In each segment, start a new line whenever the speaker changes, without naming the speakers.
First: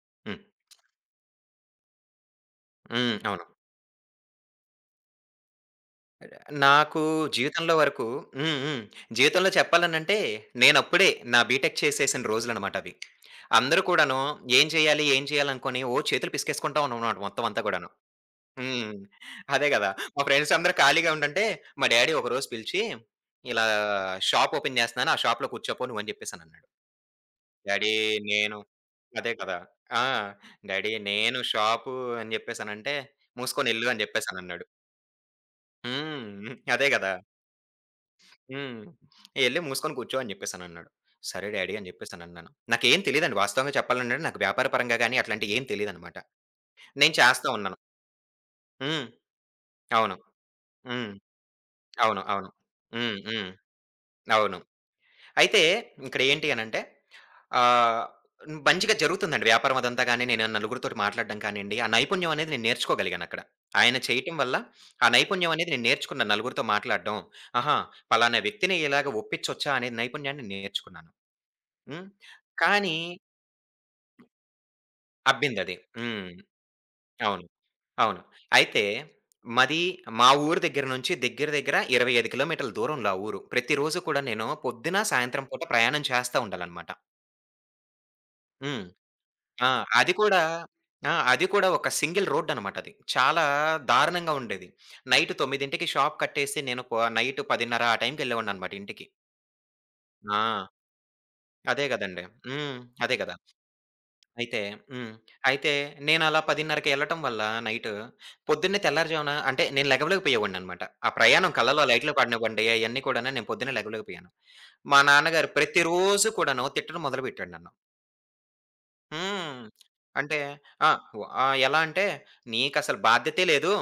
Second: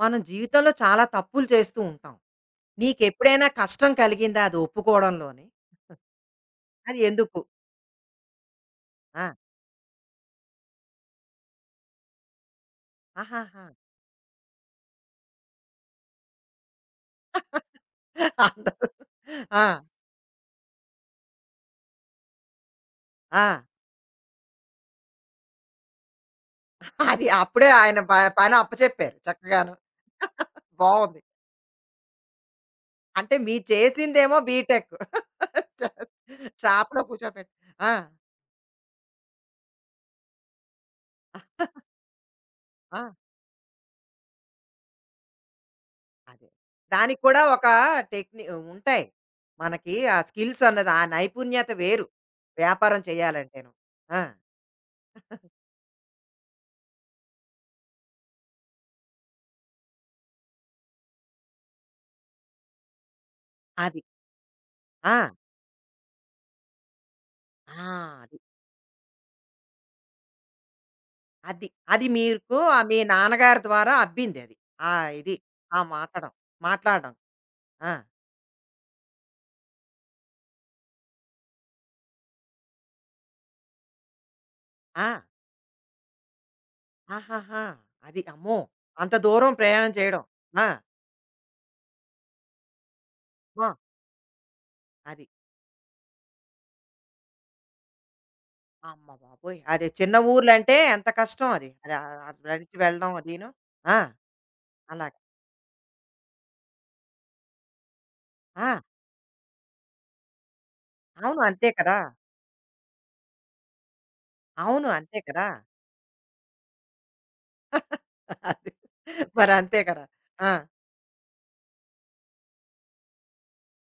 మనం
హ్మ్.
జీవితంలో చాలా తప్పులు చేస్తూ ఉంటాం.
హ్మ్. అవును.
నీకెప్పుడైనా కష్టం కలిగిందా అది ఒప్పుకోవడంలోని? అది
నాకు
ఎందుకు?
జీవితంలో వరకు హ్మ్. హ్మ్.
ఆ!
జీవితంలో చెప్పాలనంటే నేనప్పుడే నా బీటెక్ చేసేసిన రోజులనమాట అవి.
ఆహాహా!
అందరూ కూడాను ఏం చేయాలి? ఏం చేయాలనుకోని ఓ చేతులు పిసికేసుకుంటా ఉన్నామనమాట మొత్తం అంతా కూడాను.
అందరూ
హ్మ్.
ఆ!
అదే గదా! మా ఫ్రెండ్స్ అందరూ ఖాళీగా ఉండంటే మా డ్యాడీ ఒకరోజు పిలిచి,
ఆ!
"ఇలా షాప్ ఓపెన్ జేస్తున్నాను. ఆ షాప్‌లో కూర్చోపో నువ్వు" అని జెప్పేసనన్నాడు.
అది అప్పుడే
డ్యాడీ
ఆయన ప పని
నేను
అప్పచెప్పారు
అదే కదా!
చక్కగాను.
ఆ! డ్యాడీ
బావుంది.
నేను షాపు అని జెప్పేసనంటే,
అంటే మీరు
"మూసుకొనెళ్ళు" అని
చేసిందేమో
జెప్పేసనన్నాడు.
బీటెక్. చ
హ్మ్. అదే
షాప్‌లో
గదా!
కూర్చోపెట్టి ఆ!
హ్మ్. "ఎళ్లి మూసుకొని కూర్చో" అని జెప్పేసనన్నాడు. సరే డాడీ అని జెప్పేసనన్నాను.
ఆ!
నాకేం తెలీదండి వాస్తవంగా చెప్పాలంటే నాకు వ్యాపార పరంగా గాని అట్లాంటియేం తెలీదనమాట.
అదే.
నేను
దానికి కూడా
చేస్తా
ఒక
ఉన్నాను.
టెక్‌ని
హ్మ్.
ఉంటాయి. మనకి
అవును.
ఆ స్కిల్స్ అన్నది ఆ
హ్మ్.
నైపుణ్యత వేరు.
అవును. అవును.
వ్యాపారం
హ్మ్. హ్మ్.
చేయాలంటేను. ఆ!
అవును. అయితే ఇక్కడ ఏంటి అనంటే ఆహ్, మంచిగా జరుగుతుందండి వ్యాపారం అదంతా గాని, నేను నలుగురితోటి మాట్లాడడం కానియండి, ఆ నైపుణ్యం అనేది నేను నేర్చుకోగలిగానక్కడ. ఆయన
అది.
చేయటం వల్ల ఆ
ఆ!
నైపుణ్యం అనేది నేను నేర్చుకున్నాను నలుగురితో మాట్లాడడం. ఆహా!
ఆ! అది.
పలానా వ్యక్తిని ఇలాగ ఒప్పించొచ్చా అనే నైపుణ్యాన్ని నేర్చుకున్నాను.
అది. అది
హ్మ్.
మీకు ఆహ్,
కానీ
మీ నాన్నగారి ద్వారా అబ్బింది అది. ఆ ఇది.
అబ్బిందది.
ఆ
హ్మ్.
మాట్లాడడం.
అవును.
ఆ!
అవును. అయితే మాది మా ఊరు దగ్గర నుంచి దగ్గర దగ్గర 25 కిలోమీటర్ల దూరంలో ఆ ఊరు. ప్రతిరోజు కూడా నేను పొద్దున,
ఆ!
సాయంత్రం పూట ప్రయాణం చేస్తా ఉండాలనమాట.
ఆహాహా! అది. అమ్మో!
హ్మ్.
అంత దూరం
ఆ!
ప్రయాణం
అది
చేయడం.
కూడా
ఆ!
ఆ! అది కూడా ఒక సింగిల్ రోడ్ అనమాట అది. చాలా
అమ్మా!
దారుణంగా ఉండేది.
అది.
నైట్ 9కి షాప్ కట్టేసి నేను ప నైట్ 10:30 ఆ టైంకెళ్ళేవాడిననమాట ఇంటికి.
అమ్మ బాబోయ్! అది చిన్న
ఆ!
ఊర్లంటే ఎంత కష్టం అది.
అదే
అది ఆహ్,
గదండీ.
నడిచి
హ్మ్.
వెళ్ళడం
అదే గదా!
అదీను. ఆ!
అయితే హ్మ్.
అలాగా.
అయితే నేనలా 10:30కి ఎళ్ళటం వల్ల నైటు పొద్దున్నే
ఆ!
తెల్లారిజామున అంటే నేను లెగవలేకపోయేవాడిననమాట. ఆ
అవును.
ప్రయాణం
అంతే
కళ్ళలో
కదా!
లైట్లు పడినివ్వండి అయన్నీ కూడాను నేను పొద్దున్నే లెగవలేకపోయాను.
అవును.
మా
అంతే కదా!
నాన్నగారు ప్రతిరోజు కూడాను తిట్టడం మొదలుపెట్టాడు నన్ను.
అది. మరి
హ్మ్.
అంతే కదా!
అంటే
ఆ!
ఆ! ఎలా అంటే "నీకసలు బాధ్యతే లేదు.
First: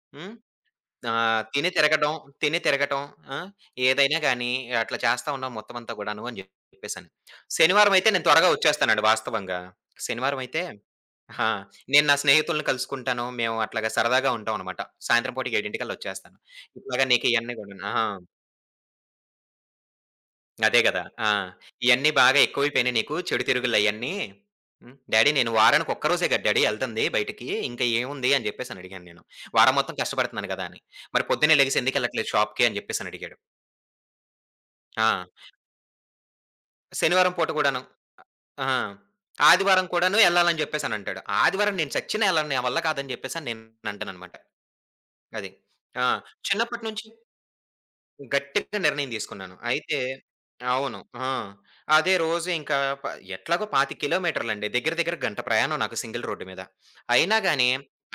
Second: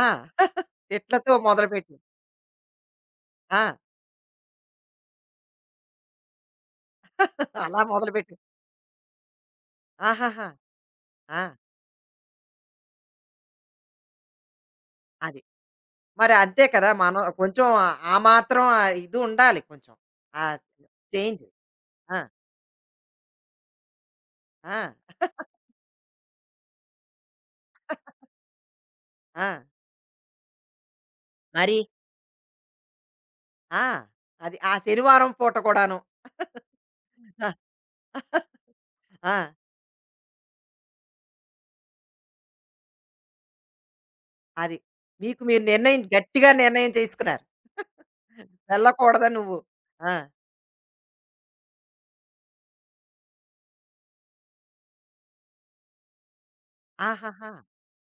ఆ!
హ్మ్. ఆ!
తిట్లతో
తిని
మొదలుపెట్టింది.
తిరగటం, తిని తిరగటం. ఆ!
ఆ!
ఏదైనా గాని అట్లా చేస్తా ఉన్నాం మొత్తం అంతా కూడాను అని చెప్పేసని.
అలా
శనివారం అయితే నేను
మొదలుపెట్టింది.
త్వరగా వచ్చేస్తానండి వాస్తవంగా. శనివారం
ఆహాహా!
అయితే
ఆ!
ఆ! నేను నా స్నేహితుల్ని కలుసుకుంటాను. మేము అట్లాగా సరదాగా ఉంటాం అన్నమాట. సాయంత్రం
అది.
పూట 7
మరి
వచ్చేస్తాను.
అంతే కదా!
ఇట్లాగా
మనం
నీకు ఇయన్నీ
కొంచెం
కూడాను
ఆ
ఆ!
ఆ మాత్రం ఆహ్, ఇది ఉండాలి కొంచెం. ఆ
అదే గదా! ఆ!
చేంజ్.
ఇయన్నీ
ఆ!
బాగా ఎక్కువైపోయినాయి నీకు చెడు తిరుగుళ్ళయన్నీ.
ఆ!
హ్మ్. డ్యాడీ నేను వారానికి ఒక్క రోజే గదా డ్యాడీ ఎళ్తంది బయటికి. ఇంకా ఏముంది అని జెప్పేసనడిగాను నేను.
ఆ!
వారం మొత్తం కష్టపడుతున్నాను గదా అని. మరి పొద్దున్నే
మరి?
లెగిసి ఎందుకెళ్ళట్లేదు షాప్‌కి అని జెప్పేసనడిగాడు.
ఆ! అది. ఆ
ఆ!
శనివారం పూట కూడాను.
శనివారం పూట
ఆ!
గూడాను. ఆ!
ఆ,
ఆదివారం కూడాను ఎళ్ళాలని జెప్పేసనంటాడు. ఆదివారం నేను చచ్చినా ఎళ్ళను. నా వల్ల కాదని జెప్పేసని నేనంటాననమాట.
అది. మీకు
అది.
మీరు నిర్ణయం
ఆ!
గట్టిగా
చిన్నప్పటి
నిర్ణయం
నుంచి
చేసుకున్నారు.
గట్టిగా నిర్ణయం
వెళ్ళకూడదు
తీసుకున్నాను.
నువ్వు.
అయితే
ఆ!
అవును. ఆ! అదే రోజు ఇంకా ప ఎట్లాగో 25 కిలోమీటర్లండి. దగ్గర దగ్గర గంట ప్రయాణం నాకు సింగిల్ రోడ్డు మీద. అయినా
ఆహాహా!
గాని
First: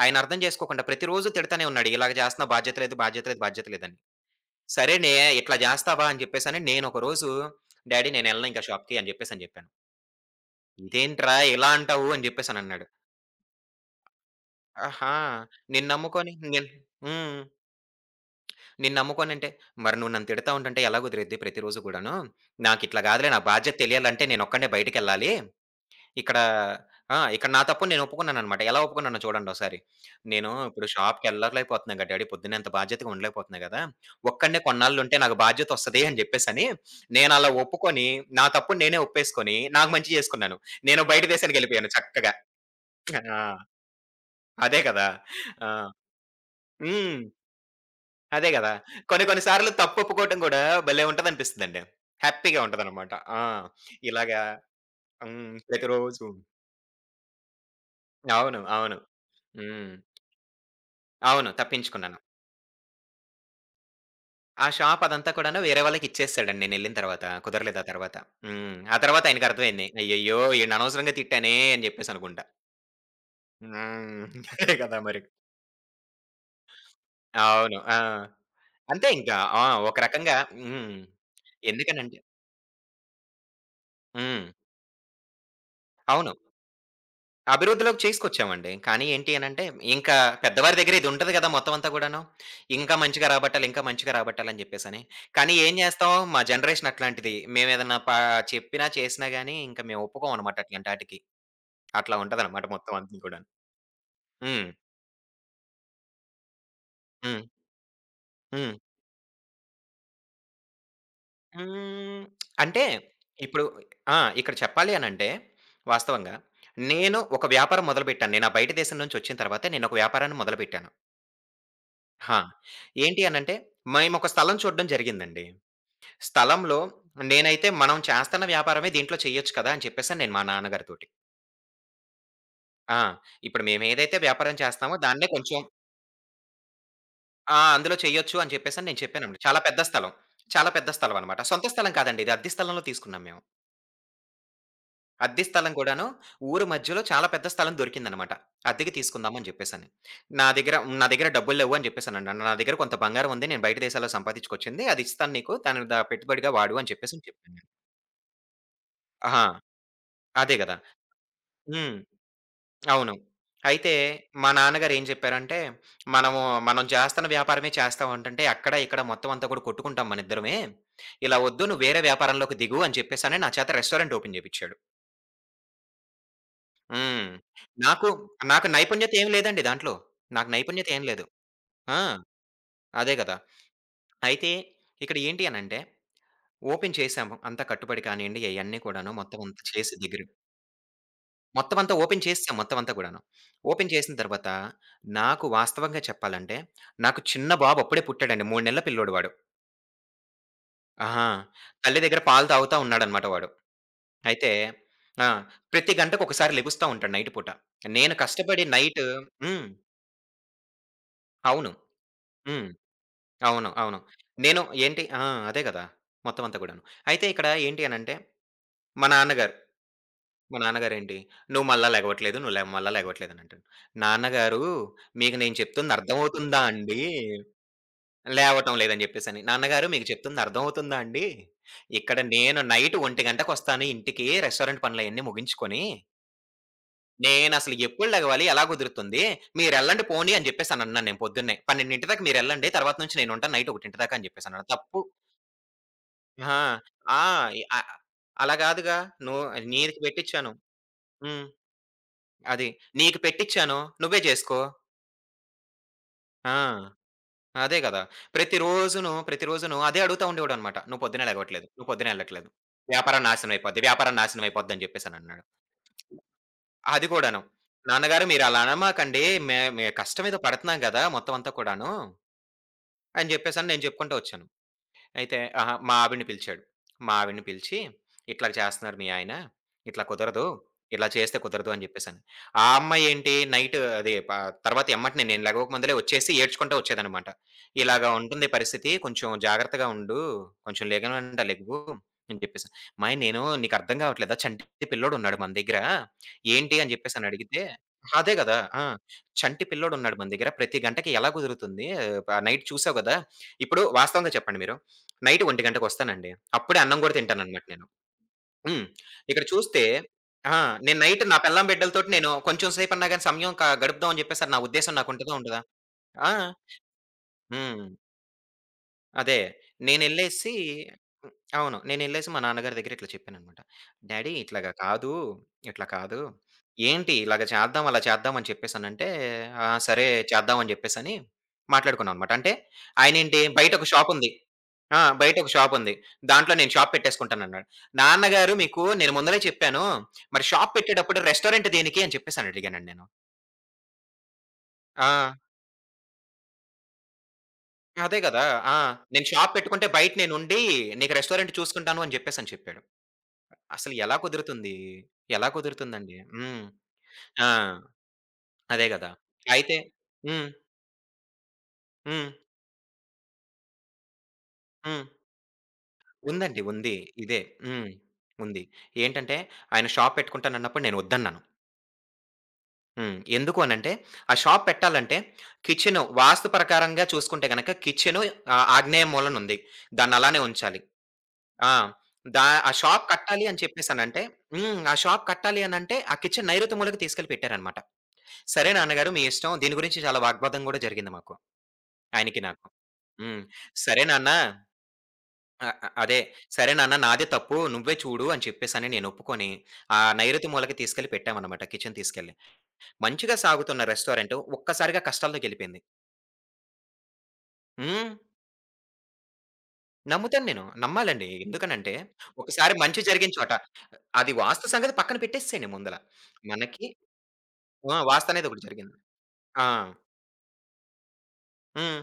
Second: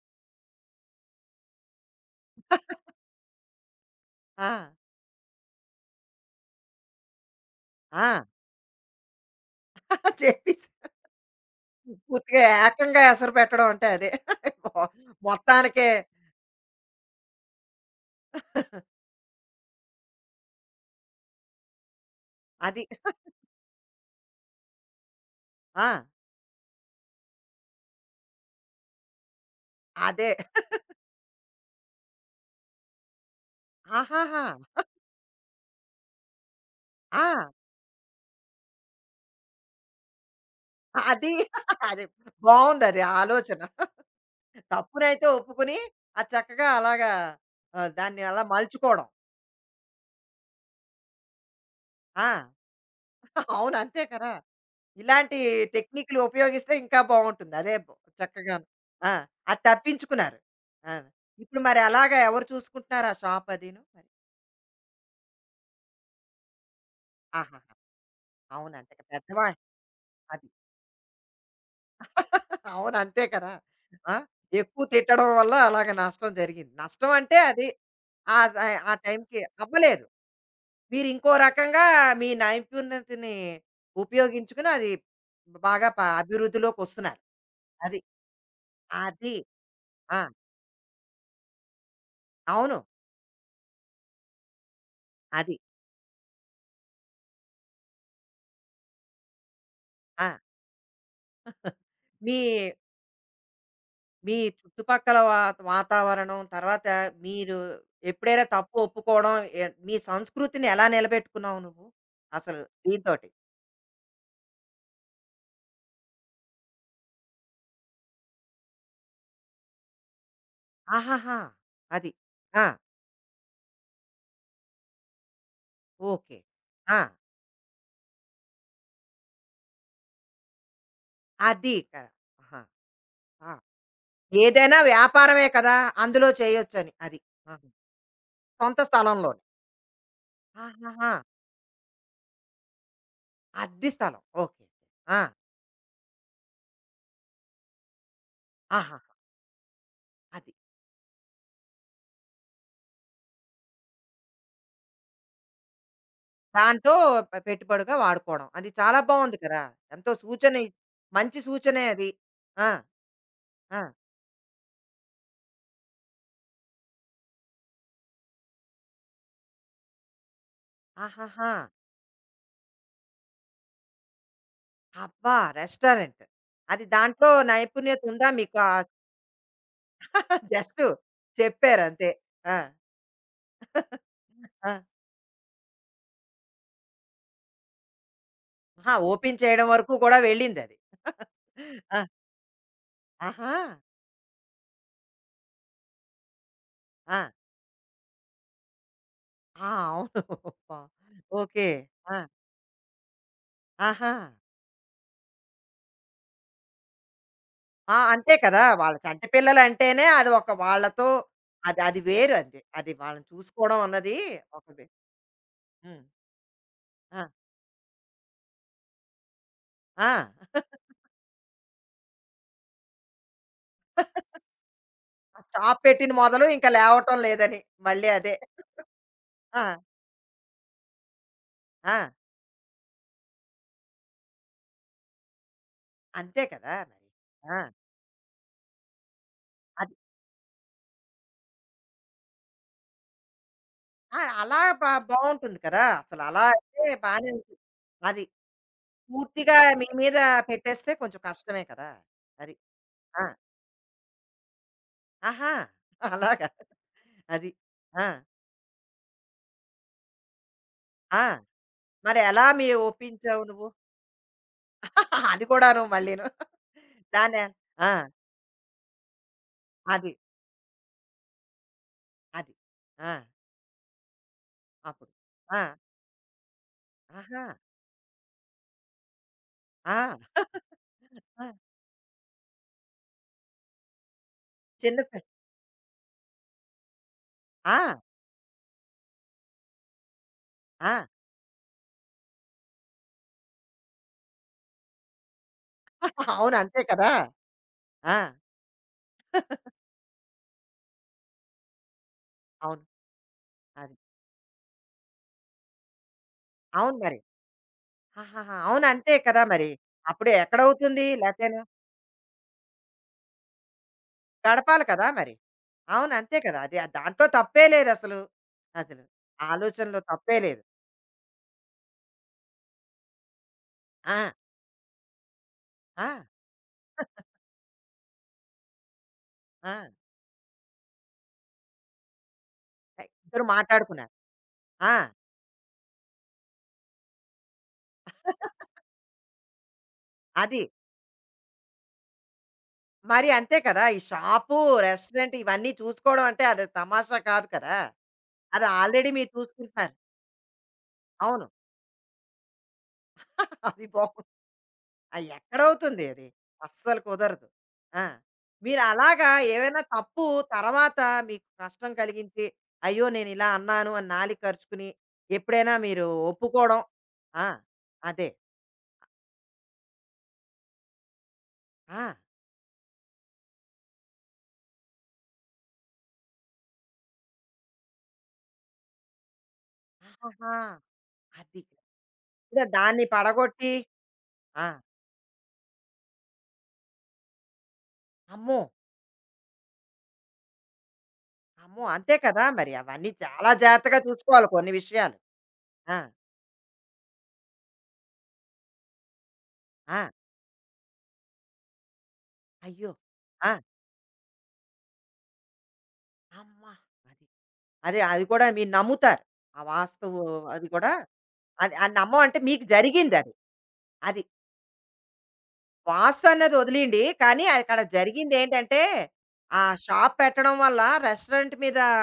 ఆయన అర్థం చేసుకోకుండా ప్రతిరోజు తిడతానే ఉన్నాడు. "ఇలాగ చేస్తున్నావు బాధ్యత లేదు, బాధ్యత లేదు, బాధ్యత లేదని."
ఆ!
సరేనే ఇట్లా చేస్తావా అని చెప్పేసని నేనొక రోజు డ్యాడీ
ఆ!
నేనెళ్ళను ఇంకా షాప్‌కి అని చెప్పేసని చెప్పాను.
చెప్పేసి
"ఇదేంట్రా ఇలా అంటావు?" అని
పూర్తిగా
చెప్పేసనన్నాడు.
ఏకంగా ఎసరు పెట్టడం అంటే అదే.
ఆహా!
మొత్తానికే
నిన్ను నమ్ముకొని నేను హ్మ్. నిన్ను నమ్ముకోనంటే, మరి నువ్వు నన్ను తిడతా ఉంటుంటే ఎలా కుదిరిద్ది ప్రతిరోజు గూడాను?
అది.
నాకిట్లా గాదులే నా బాధ్యత తెలియాలంటే నేనొక్కడినే బయటికెళ్ళాలి.
ఆ!
ఇక్కడ ఆ! ఇక్కడ నా తప్పు నేను ఒప్పుకున్నాననమాట. ఎలా ఒప్పుకున్నానో చూడండోసారి.
అదే.
నేను ఇప్పుడు షాప్‌కెళ్ళలేకపోతున్నాను గదా డ్యాడీ! పొద్దున్న ఇంత బాధ్యతగా ఉండలేకపోతున్నా గదా!
ఆహాహా!
ఒక్కడినే కొన్నాళ్ళుంటే నాకు బాధ్యతొస్తది అని జెప్పేసని నేనలా
ఆ!
ఒప్పుకొని, నా తప్పుని నేనే ఒప్పేసుకొని, నాకు మంచి జేసుకున్నాను. నేను బయట
అది
దేశానికెళ్ళిపోయాను
అది
చక్కగా.
బావుందది
ఆ!
ఆలోచన.
అదే కదా!
తప్పునైతే
ఆ!
ఒప్పుకుని, అది చక్కగా అలాగా
హ్మ్.
ఆహ్, దాన్ని అలా
అదే గదా!
మలుచుకోవడం.
కొన్ని కొన్ని సార్లు తప్పొప్పుకోవటం గూడా భలే ఉంటదనిపిస్తదండి.
ఆ!
హ్యాపీగా ఉంటదనమాట. ఆ!
అవును. అంతే కదా!
ఇలాగా
ఇలాంటి
హ్మ్.
టెక్నిక్‌లు
ప్రతిరోజు
ఉపయోగిస్తే ఇంకా బావుంటుంది. అదే బ్
అవును.
చక్కగాను.
అవును.
ఆ! అది
హ్మ్.
తప్పించుకున్నారు. ఆ!
అవును.
ఇప్పుడు మరి అలాగా
తప్పించుకున్నాను.
ఎవరు చూసుకుంటున్నారు ఆ షాప్ అదీను? మరి?
ఆ షాప్ అదంతా కూడాను వేరే వాళ్ళకిచ్చేసాడండి నేనెళ్ళిన తర్వాత.
ఆహాహా!
కుదరలేదు ఆ తర్వాత.
అవును.
హ్మ్.
అంతే
ఆ
కదా!
తర్వాత
పెద్దవా
ఆయనకర్థమైంది. అయ్యయ్యో!
అది.
ఈడిని అనవసరంగా తిట్టానే అని జెప్పేసనుకుంటా.
అవును. అంతే కదా! ఆ!
హ్మ్. అదే
ఎక్కువ
గదా మరి.
తిట్టడం వల్ల అలాగ నష్టం జరిగింది. నష్టం అంటే అది
అవును. ఆ!
ఆహ్, ఆ
అంతే ఇంకా.
టైంకి
ఆ! ఒక
అవ్వలేదు.
రకంగా హ్మ్.
మీరు ఇంకో రకంగా
ఎందుకనంటే
మీ నైపుణ్యతని
హ్మ్.
ఉపయోగించుకుని అది బాగా ప
అవును.
అభివృద్ధిలోకి వస్తున్నారు. అది.
అభివృద్ధిలోకి చేసుకొచ్చామండి. కానీ ఏంటి
అది.
అనంటే, ఇంకా
ఆ!
పెద్దవారి దగ్గర ఇది ఉంటది గదా! మొత్తం అంతా గూడాను.
అవును.
ఇంకా మంచిగా రాబట్టాలి, ఇంకా మంచిగా రాబట్టాలని జెప్పేసని.
అది.
కానీ ఏం జేస్తాం, మా జనరేషన్ అట్లాంటిది. మేమేదన్నా పా చెప్పినా, చేసినా గాని ఇంక మేము
ఆ!
ఒప్పుకోమనమాట అట్లాంటాటికి. అట్లా
మీ
ఉంటదనమాట మొత్తం అన్నీ గూడాను.
మీ
హ్మ్.
చుట్టుపక్కల వాతావరణం తర్వాత
హ్మ్.
మీరు ఎప్పుడైనా
హ్మ్.
తప్పు ఒప్పుకోవడం ఎ మీ సంస్కృతిని ఎలా నిలబెట్టుకున్నావు నువ్వు?
హ్మ్.
అసలు
అంటే
దీనితోటి?
ఇప్పుడు ఆ! ఇక్కడ చెప్పాలి అనంటే వాస్తవంగా నేను ఒక వ్యాపారం మొదలుపెట్టాను. నేను ఆ బయట దేశం నుంచొచ్చిన తర్వాతే నేనొక వ్యాపారాన్ని మొదలుపెట్టాను.
ఆహాహా! అది.
హా!
ఆ!
ఏంటి అనంటే, మేమొక స్థలం చూడడం జరిగిందండి.
ఓకే.
స్థలంలో
ఆ!
నేనైతే మనం చేస్తన్న వ్యాపారమే దీంట్లో చేయొచ్చు కదా! అని చెప్పేసని నేను మా నాన్నగారితోటి.
అది. క ఆహా!
ఆ!
ఆ!
ఇప్పుడు మేమేదైతే వ్యాపారం
ఏదైనా
చేస్తామో దాన్నే
వ్యాపారమే
కొంచెం
కదా! అందులో చేయొచ్చని. అది. ఆ!
ఆ! అందులో చేయొచ్చు అని
సొంత
చెప్పేసని నేను చెప్పానండి.
స్థలంలోనే.
చాలా పెద్ద స్థలం. చాలా పెద్ద
ఆహాహా!
స్థలం అనమాట. సొంత స్థలం కాదండి ఇది. అద్దె స్థలంలో తీసుకున్నాం మేము.
అద్దె స్థలం. ఓకే. ఆ!
అద్దె స్థలం కూడాను ఊరు మధ్యలో చాలా పెద్ద స్థలం దొరికిందనమాట. అద్దెకి
ఆహాహా!
తీసుకుందాం అని జెప్పేసని. నా
అది.
దగ్గర నా దగ్గర డబ్బులు లేవు అని జెప్పేసానన్నాను. నా దగ్గర కొంత బంగారం ఉంది. నేను బయట దేశాల్లో సంపాదించుకొచ్చింది. అది ఇస్తాను నీకు. దాన్ని పెట్టుబడిగా వాడు అని
దాంతో
చెప్పేసని చెప్పాను నేను.
పెట్టుబడిగా వాడుకోవడం. అది చాలా బావుంది
ఆహా!
కదా! ఎంతో సూచన
అదే
ఇ
గదా!
మంచి సూచనే
హ్మ్.
అది. ఆ!
అవును.
ఆ!
అయితే మా నాన్నగారు ఏం జెప్పారంటే, "మనము మనం జేస్తన్న వ్యాపారమే చేస్తాం" అంటంటే, "అక్కడ ఇక్కడ మొత్తం అంతా కూడా కొట్టుకుంటాం మనిద్దరమే. ఇలా
ఆహాహా!
ఒద్దు. నువ్వు వేరే వ్యాపారంలోకి దిగు" అని చెప్పేసని నా చేత రెస్టారెంట్ ఓపెన్ జేపిచ్చాడు.
అబ్బా! రెస్టారెంట్. అది
హ్మ్.
దాంట్లో నైపుణ్యత
నాకు,
ఉందా మీకు?
నాకు నైపుణ్యత ఏమి లేదండి దాంట్లో.
ఆ
నాకు
జస్టు
నైపుణ్యత ఏం లేదు.
చెప్పారు
ఆ!
అంతే. ఆ!
అదే గదా! అయితే
ఆ!
ఇక్కడ ఏంటి అనంటే, ఓపెన్ చేశాము. అంతా కట్టుబడి కానియండి అయన్నీ
ఆహా!
కూడాను
ఓపెన్
మొత్తం అంతా
చేయడం వరకు
చేసి
కూడా
దగ్గర
వెళ్ళిందది.
మొత్తం అంతా
ఆ!
ఓపెన్ చేసేసాం మొత్తం అంతా కూడాను.
ఆహా!
ఓపెన్ చేసిన తర్వాత నాకు వాస్తవంగా చెప్పాలంటే,
ఆ!
నాకు చిన్న బాబు అప్పుడే పుట్టాడండి. 3 నెలల పిల్లోడు వాడు.
ఆ! అవును. అబ్బా!
ఆహా!
ఓకే.
తల్లి
ఆ!
దగ్గర పాలు తాగుతా ఉన్నాడనమాట వాడు.
ఆహా!
అయితే ఆ! ప్రతి గంటకొకసారి లెగుస్తా ఉంటాడు నైట్ పూట.
ఆ!
నేను
అంతే కదా!
కష్టపడి
వాళ్ళ
నైట్
చంటి
హ్మ్.
పిల్లలంటేనే అది ఒక వాళ్ళతో
అవును.
అది అది వేరు అది.
హ్మ్.
అది వాళ్ళని
అవును.
చూసుకోవడం
అవును.
అన్నది
నేను
ఒక వే
ఏంటి ఆ! అదే గదా!
హ్మ్.
మొత్తం అంతా గూడాను.
ఆ!
అయితే ఇక్కడ ఏంటి అనంటే, మా నాన్నగారు,
ఆ!
మా నాన్నగారేంటి, "నువ్వు మళ్ళా లెగవట్లేదు. నువ్వు లే మళ్ళా లెగవట్లేదనంటాడు." నాన్నగారు మీకు నేను
స్టాప్
చెప్తుంది
పెట్టింది మొదలు
అర్థమవుతుందా
ఇంక
అండి?
లేవటం లేదని. మళ్ళీ అదే.
లేవటం లేదని జెప్పేసని.
ఆ!
నాన్నగారు మీకు చెప్తుంది అర్థమవుతుందా అండి?
ఆ!
ఇక్కడ నేను నైట్ 1 గంటకొస్తాను ఇంటికి రెస్టారెంట్ పనులయన్నీ ముగించుకొని.
అంతే కదా! మరి. ఆ!
నేనసలు ఎప్పుడు లెగవాలి? ఎలా కుదురుతుంది?
అది.
మీరెళ్ళండి పోనీ అని జెప్పేసనన్నాను నేను పొద్దున్నే. 12 దాకా మీరెళ్ళండి. తర్వాత నుంచి నేనుంటాను నైట్ 1 దాకా
ఆ!
అని
అలా
జెప్పేసన్నాను.
బ
తప్పు.
బావుంటుంది కదా! అసలు అలా
అహా!
అయితే
ఆ!
బానే ఉంటుంది.
ఇ అ
అది.
అలా గాదుగా. నువ్వు
పూర్తిగా మీ
నీకు
మీద
పెట్టిచ్చాను.
పెట్టేస్తే కొంచెం
హ్మ్.
కష్టమే కదా! అది.
అది. నీకు
ఆ!
పెట్టిచ్చాను. నువ్వే జేసుకో.
ఆహా! అలాగా.
ఆ!
అది.
అదే గదా!
ఆ!
ప్రతిరోజును, ప్రతిరోజును అదే అడుగుతా ఉండేవాడనమాట. నువ్వు
ఆ!
పొద్దున్నే లెగవట్లేదు. నువ్వు పొద్దున్నే
మరి ఎలా
ఎళ్ళట్లేదు.
మీ
వ్యాపారం
ఒప్పించావు
నాశనం
నువ్వు?
అయిపోద్ది. వ్యాపారం నాశనం అయిపోద్దని జెప్పేసనన్నాడు.
అది కూడాను మళ్ళీను.
అది గూడాను.
దాన్ని ఆ!
నాన్నగారు మీరలా అనమాకండి. మే మే
అది.
కష్టం ఏదో పడతన్నాం గదా! మొత్తం అంతా కూడాను
అది. ఆ!
అని జెప్పేసని నేను జెప్పుకుంటూ ఒచ్చాను.
అప్పుడు.
అయితే
ఆ!
అహా! మా ఆవిడని పిలిచాడు. మా ఆవిడని
ఆహా!
పిలిచి, "ఇట్లా చేస్తున్నారు మీ ఆయన. ఇట్లా
ఆ!
కుదరదు. ఇలా చేస్తే
ఆ!
కుదరదు" అని జెప్పేసని. ఆ అమ్మాయి ఏంటి నైట్ అదే ప తర్వాత
చిన్న పి
ఎమ్మటనే నేను లెగవక ముందలే వచ్చేసి ఏడ్చుకుంటా వచ్చేదనమాట.
ఆ!
"ఇలాగ ఉంటుంది పరిస్థితి. కొంచెం జాగ్రత్తగా ఉండు. కొంచెం
ఆ!
లెగనంట లెగువు" అని జెప్పేసి. "అమ్మాయి నేను నీకు అర్థం కావట్లేదా? చంటి పిల్లోడున్నాడు మన దగ్గర.
అవును.
ఏంటి"
అంతే
అని
కదా!
జెప్పేసని అడిగితే
ఆ!
అదే గదా! ఆ! "చంటి పిల్లోడున్నాడు మన దగ్గర. ప్రతి గంటకి ఎలా కుదురుతుంది? నైట్
అవును.
చూసావు గదా!" ఇప్పుడు
అది.
వాస్తవంగా చెప్పండి మీరు. నైట్ 1 గంటకొస్తానండి. అప్పుడే
అవును
అన్నం గూడా
మరి.
తింటాననమాట నేను.
ఆహాహా! అవును.
హ్మ్.
అంతే కదా
ఇక్కడ
మరి.
చూస్తే
అప్పుడు
ఆ! నేను
ఎక్కడవుతుంది?
నైట్ నా
లేతేను
పెళ్ళాం, బిడ్డలతోటి నేను కొంచెం సేపన్నా గాని సమయం గడుపుదాం అని జెప్పేసని నా
గడపాలి
ఉద్దేశం
కదా మరి.
నాకుంటదా? ఉండదా?
అవును.
ఆ!
అంతే కదా! అది దాంట్లో తప్పే
హ్మ్.
లేదసలు. అసలు. అసలు
అదే.
ఆ ఆలోచనలో తప్పే
నేనెళ్ళేసి
లేదు.
హ్మ్. అవును. నేనెళ్ళేసి మా నాన్నగారి దగ్గర ఇట్లా చెప్పాననమాట.
ఆ!
డ్యాడీ ఇట్లాగా కాదు, ఇట్లా
ఆ!
కాదు. ఏంటి ఇలాగ చేద్దాం, అలా చేద్దాం అని చెప్పేసనంటే, "ఆ!
ఆ!
సరే చేద్దాం" అని చెప్పేసని మాట్లాడుకున్నామనమాట. అంటే ఆయనేంటి
ఇద్దరు
బయట ఒక
మాట్లాడుకున్నారు.
షాపుంది.
ఆ!
ఆ! బయట ఒక షాపుంది. దాంట్లో నేను షాప్ పెట్టేసుకుంటానన్నాడు. నాన్నగారు మీకు నేను ముందలే చెప్పాను. మరి
అది.
షాప్ పెట్టేటప్పుడు రెస్టారెంట్ దేనికి అని చెప్పేసని అడిగానండి నేను.
మరి అంతే కదా! ఈ షాపు,
ఆ!
రెస్టారెంట్ ఇవన్నీ చూసుకోవడం అంటే అది తమాషా కాదు కదా!
అదే గదా!
అది
ఆ!
ఆల్రెడీ
నేను
మీరు
షాప్ పెట్టుకుంటే
చూసుకుంటున్నారు.
బయట నేనుండి నీకు
అవును.
రెస్టారెంట్ చూసుకుంటాను అని చెప్పేసని చెప్పాడు.
అది
అసలు ఎలా
బావుంది.
కుదురుతుంది?
అది
ఎలా
ఎక్కడవుతుంది
కుదురుతుందండి?
అది.
హ్మ్.
అస్సలు కుదరదు.
ఆ!
ఆ! మీరు
అదే గదా!
అలాగా
అయితే
ఏవైనా తప్పు
హ్మ్.
తర్వాత మీకు కష్టం
హ్మ్.
కలిగించి, అయ్యో! నేనిలా అన్నాను అని నాలుక కరుచుకుని,
హ్మ్.
ఎప్పుడైనా మీరు
ఉందండి.
ఒప్పుకోవడం
ఉంది. ఇదే.
ఆ!
హ్మ్.
అదే.
ఉంది. ఏంటంటే ఆయన షాప్ పెట్టుకుంటానన్నప్పుడు నేను వద్దన్నాను.
ఆ!
హ్మ్. ఎందుకు అనంటే, ఆ షాప్ పెట్టాలంటే కిచెను వాస్తు ప్రకారంగా చూసుకుంటే గనక కిచెను ఆగ్నేయ మూలనుంది. దాన్నలానే
ఆహాహా!
ఉంచాలి.
అది.
ఆ!
ఇక
ఆ షాప్
దాన్ని
కట్టాలి అని
పడగొట్టి
చెప్పేసనంటే
ఆ!
హ్మ్. ఆ షాప్ కట్టాలి అనంటే ఆ కిచెన్ నైరుతి మూలకి తీసుకెళ్ళి పెట్టారన్నమాట.
అమ్మో!
సరే నాన్నగారు మీ ఇష్టం. దీని గురించి చాలా వాగ్వాదం గూడా జరిగింది మాకు.
అమ్మో! అంతే
ఆయనకి
కదా!
నాకు.
మరి అవన్నీ
హ్మ్.
చాలా జాగ్రత్తగా
సరే నాన్న
చూసుకోవాలి కొన్ని విషయాలు.
అ అ
ఆ!
అదే. సరే నాన్న నాదే తప్పు నువ్వే చూడు అని చెప్పేసని నేను ఒప్పుకొని, ఆ
ఆ!
నైరుతి మూలకి తీసుకెళ్ళి పెట్టామనమాట కిచెన్ తీసుకెళ్ళి.
అయ్యో!
మంచిగా
ఆ!
సాగుతున్న రెస్టారెంట్ ఒక్కసారిగా కష్టాల్లోకెళ్ళిపోయింది.
అమ్మ! అది. అదే
హ్మ్.
అది కూడా మీరు నమ్ముతారు. ఆ వాస్తవు
నమ్ముతాను నేను.
అది కూడా
నమ్మాలండి.
అది
ఎందుకనంటే,
అది నమ్మమంటే మీకు
ఒకసారి మంచి జరిగిన
జరిగిందది.
చోట
అది. అది
అది వాస్తు సంగతి పక్కన పెట్టేసేయండి ముందల.
వాస్తు అన్నది
మనకి
వదిలేయండి. కానీ అక్కడ
ఆ! వాస్తు అనేది ఒకటి
జరిగిందేంటంటే,
జరిగింది.
ఆ
ఆ!
షాప్ పెట్టడం వల్ల రెస్టారెంట్ మీద
హ్మ్.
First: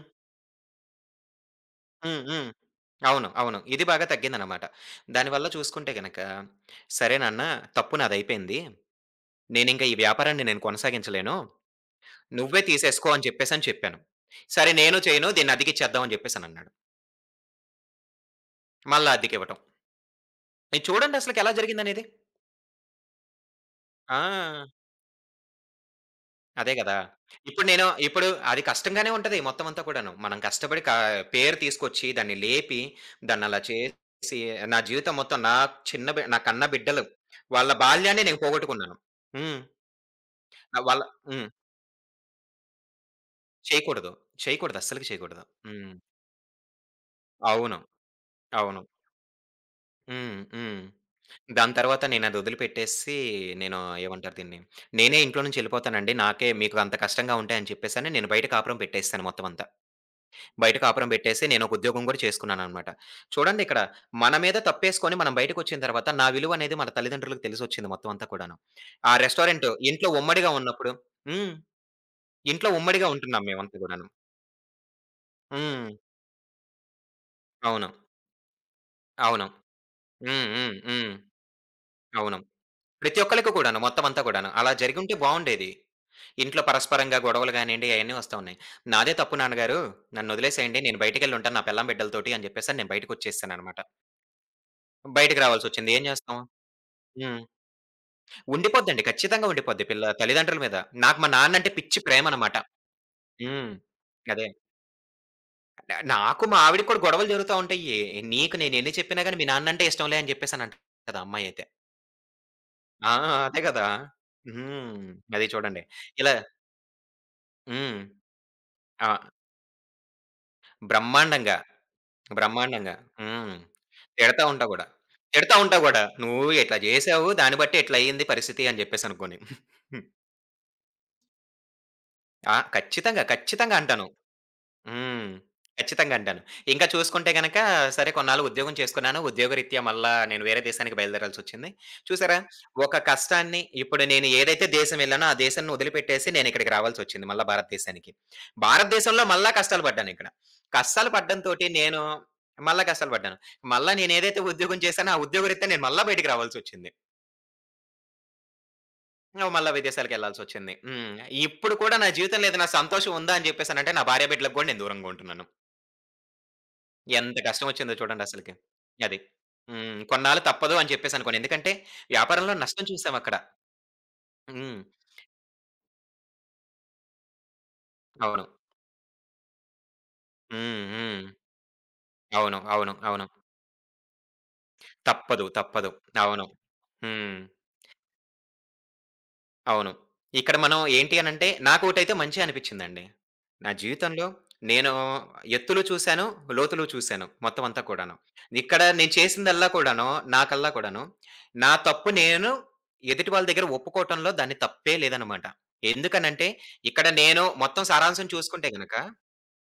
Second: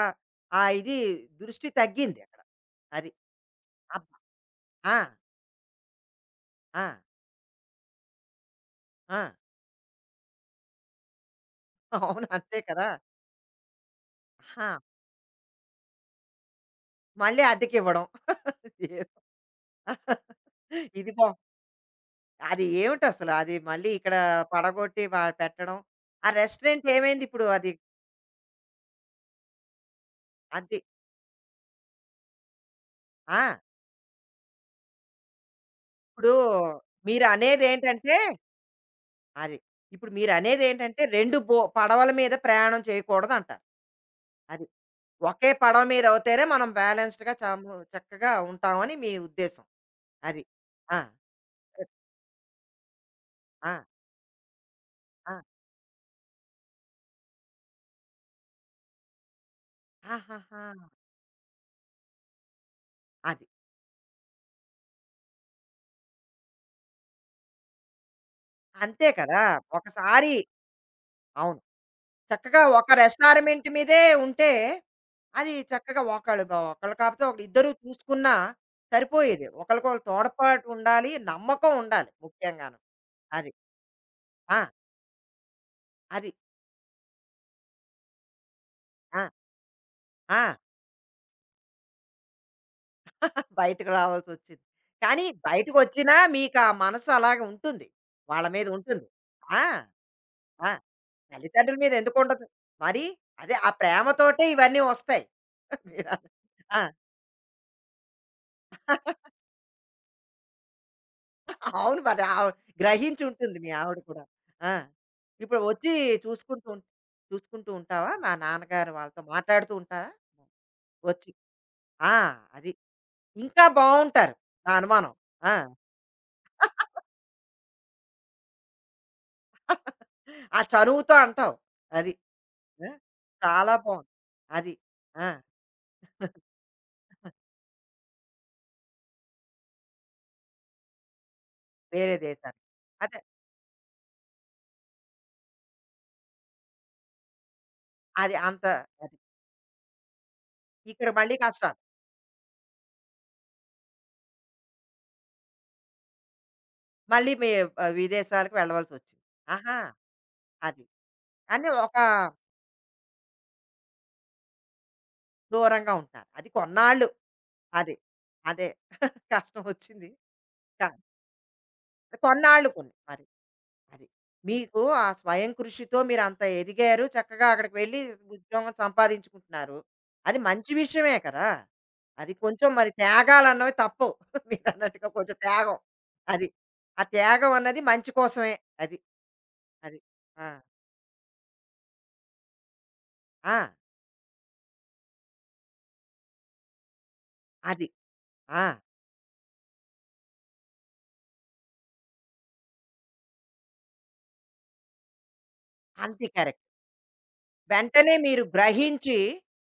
ఆ ఇది దృష్టి తగ్గింది
హ్మ్.
అక్కడ.
హ్మ్.
అది.
అవును. అవును. ఇది బాగా
అబ్బ!
తగ్గిందనమాట.
ఆ!
దానివల్ల చూసుకుంటే గనక,
ఆ!
సరే నాన్న తప్పు నాదయిపోయింది.
ఆ!
నేనింక ఈ వ్యాపారాన్ని నేను కొనసాగించలేను.
అవును. అంతే
నువ్వే
కదా!
తీసేసుకో అని చెప్పేసని చెప్పాను.
ఆహా!
సరే నేను చేయను. దీన్ని అద్దెకిచ్చేద్దాం అని చెప్పేసనన్నాడు.
మళ్ళీ అద్దెకివ్వడం.
మళ్ళా అద్దెకివ్వటం. ఇది
ఇది
చూడండి
బా
అసలకెలా జరిగిందనేది.
అది ఏమిటసలు? అది మళ్ళీ ఇక్కడ
ఆ!
పడగొట్టి వా పెట్టడం. ఆ
అదే
రెస్టారెంట్
గదా!
ఏమైంది ఇప్పుడు
ఇప్పుడు
అది?
నేను ఇప్పుడు అది కష్టంగానే ఉంటది మొత్తం అంతా కూడాను. మనం
అది
కష్టపడి కా పేరు తీసుకొచ్చి దాన్ని లేపి,
ఆ!
దాన్నలా చేసి నా జీవితం మొత్తం నా చిన్న బి
ఇప్పుడు
నా కన్న బిడ్డలు వాళ్ళ
మీరనేదేంటంటే
బాల్యాన్ని నేను పోగొట్టుకున్నాను.
అది.
హ్మ్.
ఇప్పుడు
ఆహ్, వాళ్ళ
మీరనేదేంటంటే 2
హ్మ్.
బో పడవల మీద ప్రయాణం చేయకూడదంటారు.
చేయకూడదు.
అది.
చేయకూడదు. అస్సలకి చేయకూడదు.
ఒకే పడవ
హ్మ్.
మీద అవుతేనే మనం బ్యాలెన్స్డ్‌గా చాము
అవును.
చక్కగా
అవును.
ఉంటామని మీ ఉద్దేశం.
హ్మ్.
అది.
హ్మ్.
ఆ!
దాని తర్వాత నేనది వదిలిపెట్టేసి
ఆ!
నేను ఏమంటారు దీన్ని? నేనే
ఆ!
ఇంట్లో నుంచి ఎళ్ళిపోతానండి. నాకే మీకు అంత కష్టంగా ఉంటాయని చెప్పేసని నేను బయట కాపురం పెట్టేసాను మొత్తం అంతా.
ఆహాహా!
బయట కాపురం పెట్టేసి నేనొక ఉద్యోగం గూడా చేసుకున్నాననమాట.
అది.
చూడండి ఇక్కడ మన మీద తప్పేసుకొని మనం బయటకొచ్చిన తర్వాత నా విలువనేది మన తల్లిదండ్రులకు తెలిసొచ్చింది మొత్తం అంతా కూడాను.
అంతే
ఆ
కదా!
రెస్టారెంట్ ఇంట్లో
ఒకసారి
ఉమ్మడిగా ఉన్నప్పుడు హ్మ్.
అవును. చక్కగా
ఇంట్లో
ఒక
ఉమ్మడిగా ఉంటున్నాం
రెస్టారెమెంట్
మేమంతా
మీదే
గూడాను.
ఉంటే అది
హ్మ్.
చక్కగా ఒకళ్ళు బ ఒకళ్ళు కాకపోతే ఒకళ్ళు ఇద్దరు
అవును.
చూసుకున్నా సరిపోయేది.
అవును.
ఒకళ్ళకొకళ్ళు
హ్మ్.
తోడ్పాటు
హ్మ్.
ఉండాలి.
హ్మ్.
నమ్మకం ఉండాలి
అవును.
ముఖ్యంగాను.
ప్రతి
అది.
ఒక్కళ్ళకి కూడాను మొత్తం అంతా కూడాను.
ఆ!
అలా జరిగుంటే బావుండేది.
అది.
ఇంట్లో పరస్పరంగా గొడవలు గానియండి అయన్నీ వస్తా ఉన్నాయి. నాదే
ఆ!
తప్పు నాన్నగారు
ఆ!
నన్నొదిలేసేయండి. నేను బయటికెళ్ళి ఉంటాను. నా పెళ్ళాం, బిడ్డలతోటి అని జెప్పేసని నేను బయటికొచ్చేసాననమాట.
బయటకు రావాల్సొచ్చింది. కానీ
బయటికి రావాల్సొచ్చింది. ఏం
బయటకొచ్చినా
జేస్తాం?
మీకు ఆ మనసు
హ్మ్.
అలాగే ఉంటుంది. వాళ్ళ మీద
ఉండిపోద్దండి.
ఉంటుంది.
ఖచ్చితంగా
ఆ!
ఉండిపోద్ది. పిల్ల తల్లిదండ్రుల
ఆ!
మీద. నాకు మా నాన్నంటే
తల్లిదండ్రుల మీద
పిచ్చి
ఎందుకుండదు?
ప్రేమనమాట.
మరి అదే ఆ
హ్మ్.
ప్రేమతోటే
అదే.
ఇవన్నీ వస్తాయి.
న
మీరన్న
నాకు మా
ఆ!
ఆవిడకి కూడా గొడవలు జరుగుతా ఉంటాయి. "నీకు నేనెన్ని చెప్పినా గాని మీ నాన్నంటే ఇష్టంలే" అని చెప్పేసనంటది ఆ అమ్మాయయితే.
అవును మరి ఆవి
ఆ!
గ్రహించి ఉంటుంది
అదే
మీ
గదా!
ఆవిడ కూడా. ఆ!
హ్మ్. అది
ఇప్పుడు
చూడండి.
వచ్చి
ఇలా
చూసుకుంటూ ఉం చూసుకుంటూ
హ్మ్.
ఉంటావా? మా నాన్నగారు
ఆ!
వాళ్ళతో మాట్లాడుతూ ఉంటారా? వచ్చి
బ్రహ్మాండంగా.
ఆ! అది.
బ్రహ్మాండంగా. హ్మ్.
ఇంకా బావుంటారు
తిడతా ఉంటా
నా
గూడా.
అనుమానం. ఆ!
తిడతా ఉంటా గూడా. "నువ్వు ఇట్లా జేసావు. దాన్ని బట్టే ఇట్లయింది పరిస్థితి" అని జెప్పేసనుకోని.
ఆ చనువుతో అంటావు. అది.
ఆ!
ఆ!
ఖచ్చితంగా.
చాలా
ఖచ్చితంగా అంటాను.
బావుంది. అది. ఆ!
హ్మ్. ఖచ్చితంగా అంటాను. ఇంకా చూసుకుంటే గనక సరే కొన్నాళ్ళు ఉద్యోగం చేసుకున్నాను. ఉద్యోగరీత్యా మళ్ళా నేను వేరే దేశానికి బయలుదేరాల్సొచ్చింది.
వేరే
చూసారా?
దేశానికి.
ఒక
అదే.
కష్టాన్ని ఇప్పుడు నేను ఏదైతే దేశం ఎళ్ళానో ఆ దేశాన్ని వదిలిపెట్టేసి నేనిక్కడికి రావాల్సొచ్చింది మళ్ళా భారతదేశానికి.
అది అంత అది.
భారతదేశంలో మళ్ళా కష్టాలు పడ్డానిక్కడ.
ఇక్కడ
కష్టాలు
మళ్ళీ
పడ్డంతోటి
కష్టాలు.
నేను మళ్ళా కష్టాలు పడ్డాను. మళ్ళా నేనేదైతే ఉద్యోగం చేశానో ఆ ఉద్యోగరీత్యా నేను మళ్ళా బయటికి రావాల్సొచ్చింది.
మళ్ళీ మీ ఆహ్, విదేశాలకు వెళ్ళవలసొచ్చింది.
మళ్ళా
ఆహా!
విదేశాలకెళ్ళాల్సొచ్చింది.
అది.
హ్మ్.
అని
ఇప్పుడు కూడా
ఒక
నా జీవితంలో ఏదైనా సంతోషం ఉందా అని చెప్పేసనంటే నా భార్యాబిడ్డలకు గూడా నేను దూరంగా ఉంటున్నాను.
దూరంగా ఉంటారు. అది కొన్నాళ్ళు.
ఎంత కష్టమొచ్చిందో
అది.
చూడండి అసలకి.
అదే.
అది.
కష్టం
హ్మ్.
వచ్చింది.
కొన్నాళ్ళు తప్పదు
క
అని చెప్పేసనుకోని. ఎందుకంటే, వ్యాపారంలో
కొన్నాళ్ళు
నష్టం
కొన్ని మరి.
చూసామక్కడ.
అది.
హ్మ్.
మీకు ఆ స్వయం కృషితో మీరంత ఎదిగారు. చక్కగా అక్కడికి వెళ్లి
అవును.
ఉద్యోగం సంపాదించుకుంటున్నారు. అది మంచి
హ్మ్.
విషయమే
హ్మ్.
కదా! అది
అవును.
కొంచెం మరి
అవును. అవును.
త్యాగాలన్నవి తప్పవు. మీరన్నట్టుగా కొంచెం
తప్పదు.
త్యాగం.
తప్పదు. అవును.
అది. ఆ
హ్మ్.
త్యాగం అన్నది మంచి కోసమే. అది.
అవును.
అది. ఆ!
ఇక్కడ మనం ఏంటి అనంటే నాకోటైతే మంచిగా అనిపిచ్చిందండి.
ఆ!
నా జీవితంలో నేను ఎత్తులు చూసాను, లోతులు చూసాను మొత్తం అంతా
అది.
కూడాను.
ఆ!
ఇక్కడ నేను చేసిందల్లా కూడాను, నా కల్లా కూడాను, నా తప్పు నేను ఎదుటి వాళ్ళ దగ్గర ఒప్పుకోవటంలో దాన్ని తప్పే లేదనమాట.
అంతే
ఎందుకనంటే
కరెక్ట్.
ఇక్కడ నేను మొత్తం
వెంటనే
సారాంశం
మీరు
చూసుకుంటే గనక
గ్రహించి,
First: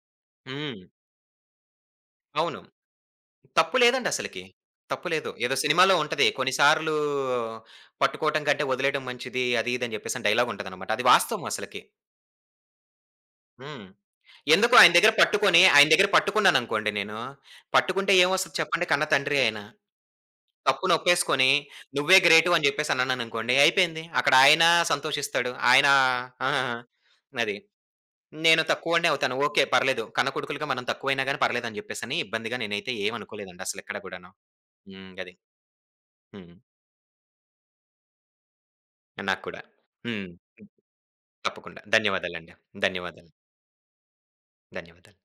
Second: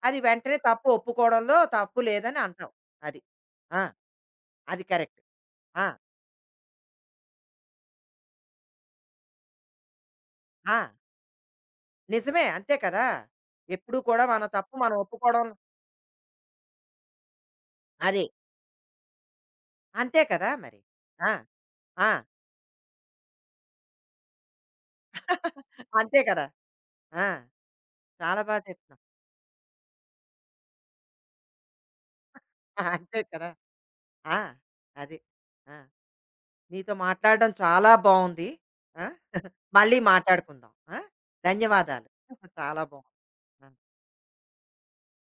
అది వెంటనే
హ్మ్.
తప్పు ఒప్పుకోవడంలో తప్పు లేదని
అవును.
అంటావు. అది.
తప్పు
ఆ!
లేదండి అసలకి.
అది
తప్పు
కరెక్ట్.
లేదు. ఏదో
ఆ!
సినిమాలో ఉంటది. కొన్ని సార్లు పట్టుకోవటం కంటే వదిలేయడం మంచిది అది ఇది అని చెప్పేసి అని డైలాగ్
ఆ!
ఉంటదనమాట. అది వాస్తవం అసలకి.
నిజమే. అంతే కదా!
హ్మ్.
ఎప్పుడూ కూడా మన
ఎందుకో
తప్పు
ఆయన
మనం
దగ్గర
ఒప్పుకోవడం
పట్టుకొని, ఆయన దగ్గర పట్టుకున్నాననుకోండి నేను. పట్టుకుంటే
అది.
ఏమొస్తది చెప్పండి? కన్న తండ్రి ఆయన.
అంతే కదా మరి. ఆ!
తప్పునొప్పేసుకొని,
ఆ!
"నువ్వే గ్రేటు" అని జెప్పేసనన్నాననుకోండి అయిపోయింది. అక్కడ ఆయన సంతోషిస్తాడు. ఆయన
అంతే కదా!
ఆ!
ఆ!
అది.
చాలా బా
నేను
చెప్తున్నావు.
తక్కువోడినే అవుతాను. ఓకే. పర్లేదు. కన్న కొడుకులుగా మనం తక్కువైనా గాని పర్లేదని జెప్పేసని ఇబ్బందిగా నేనైతే
అంతే కదా!
ఏమనుకోలేదండి అసలెక్కడ గూడాను.
ఆ!
హ్మ్.
అది.
గది.
ఆ!
హ్మ్.
నీతో మాట్లాడడం చాలా బావుంది. ఆ!
నాకు కూడా.
మళ్ళీ
హ్మ్.
మాట్లాడుకుందాం. ఆ!
తప్పకుండా.
ధన్యవాదాలు.
ధన్యవాదాలండి.
చాలా బావుంది.
ధన్యవాదాలు.
ఆ!
ధన్యవాదాలు.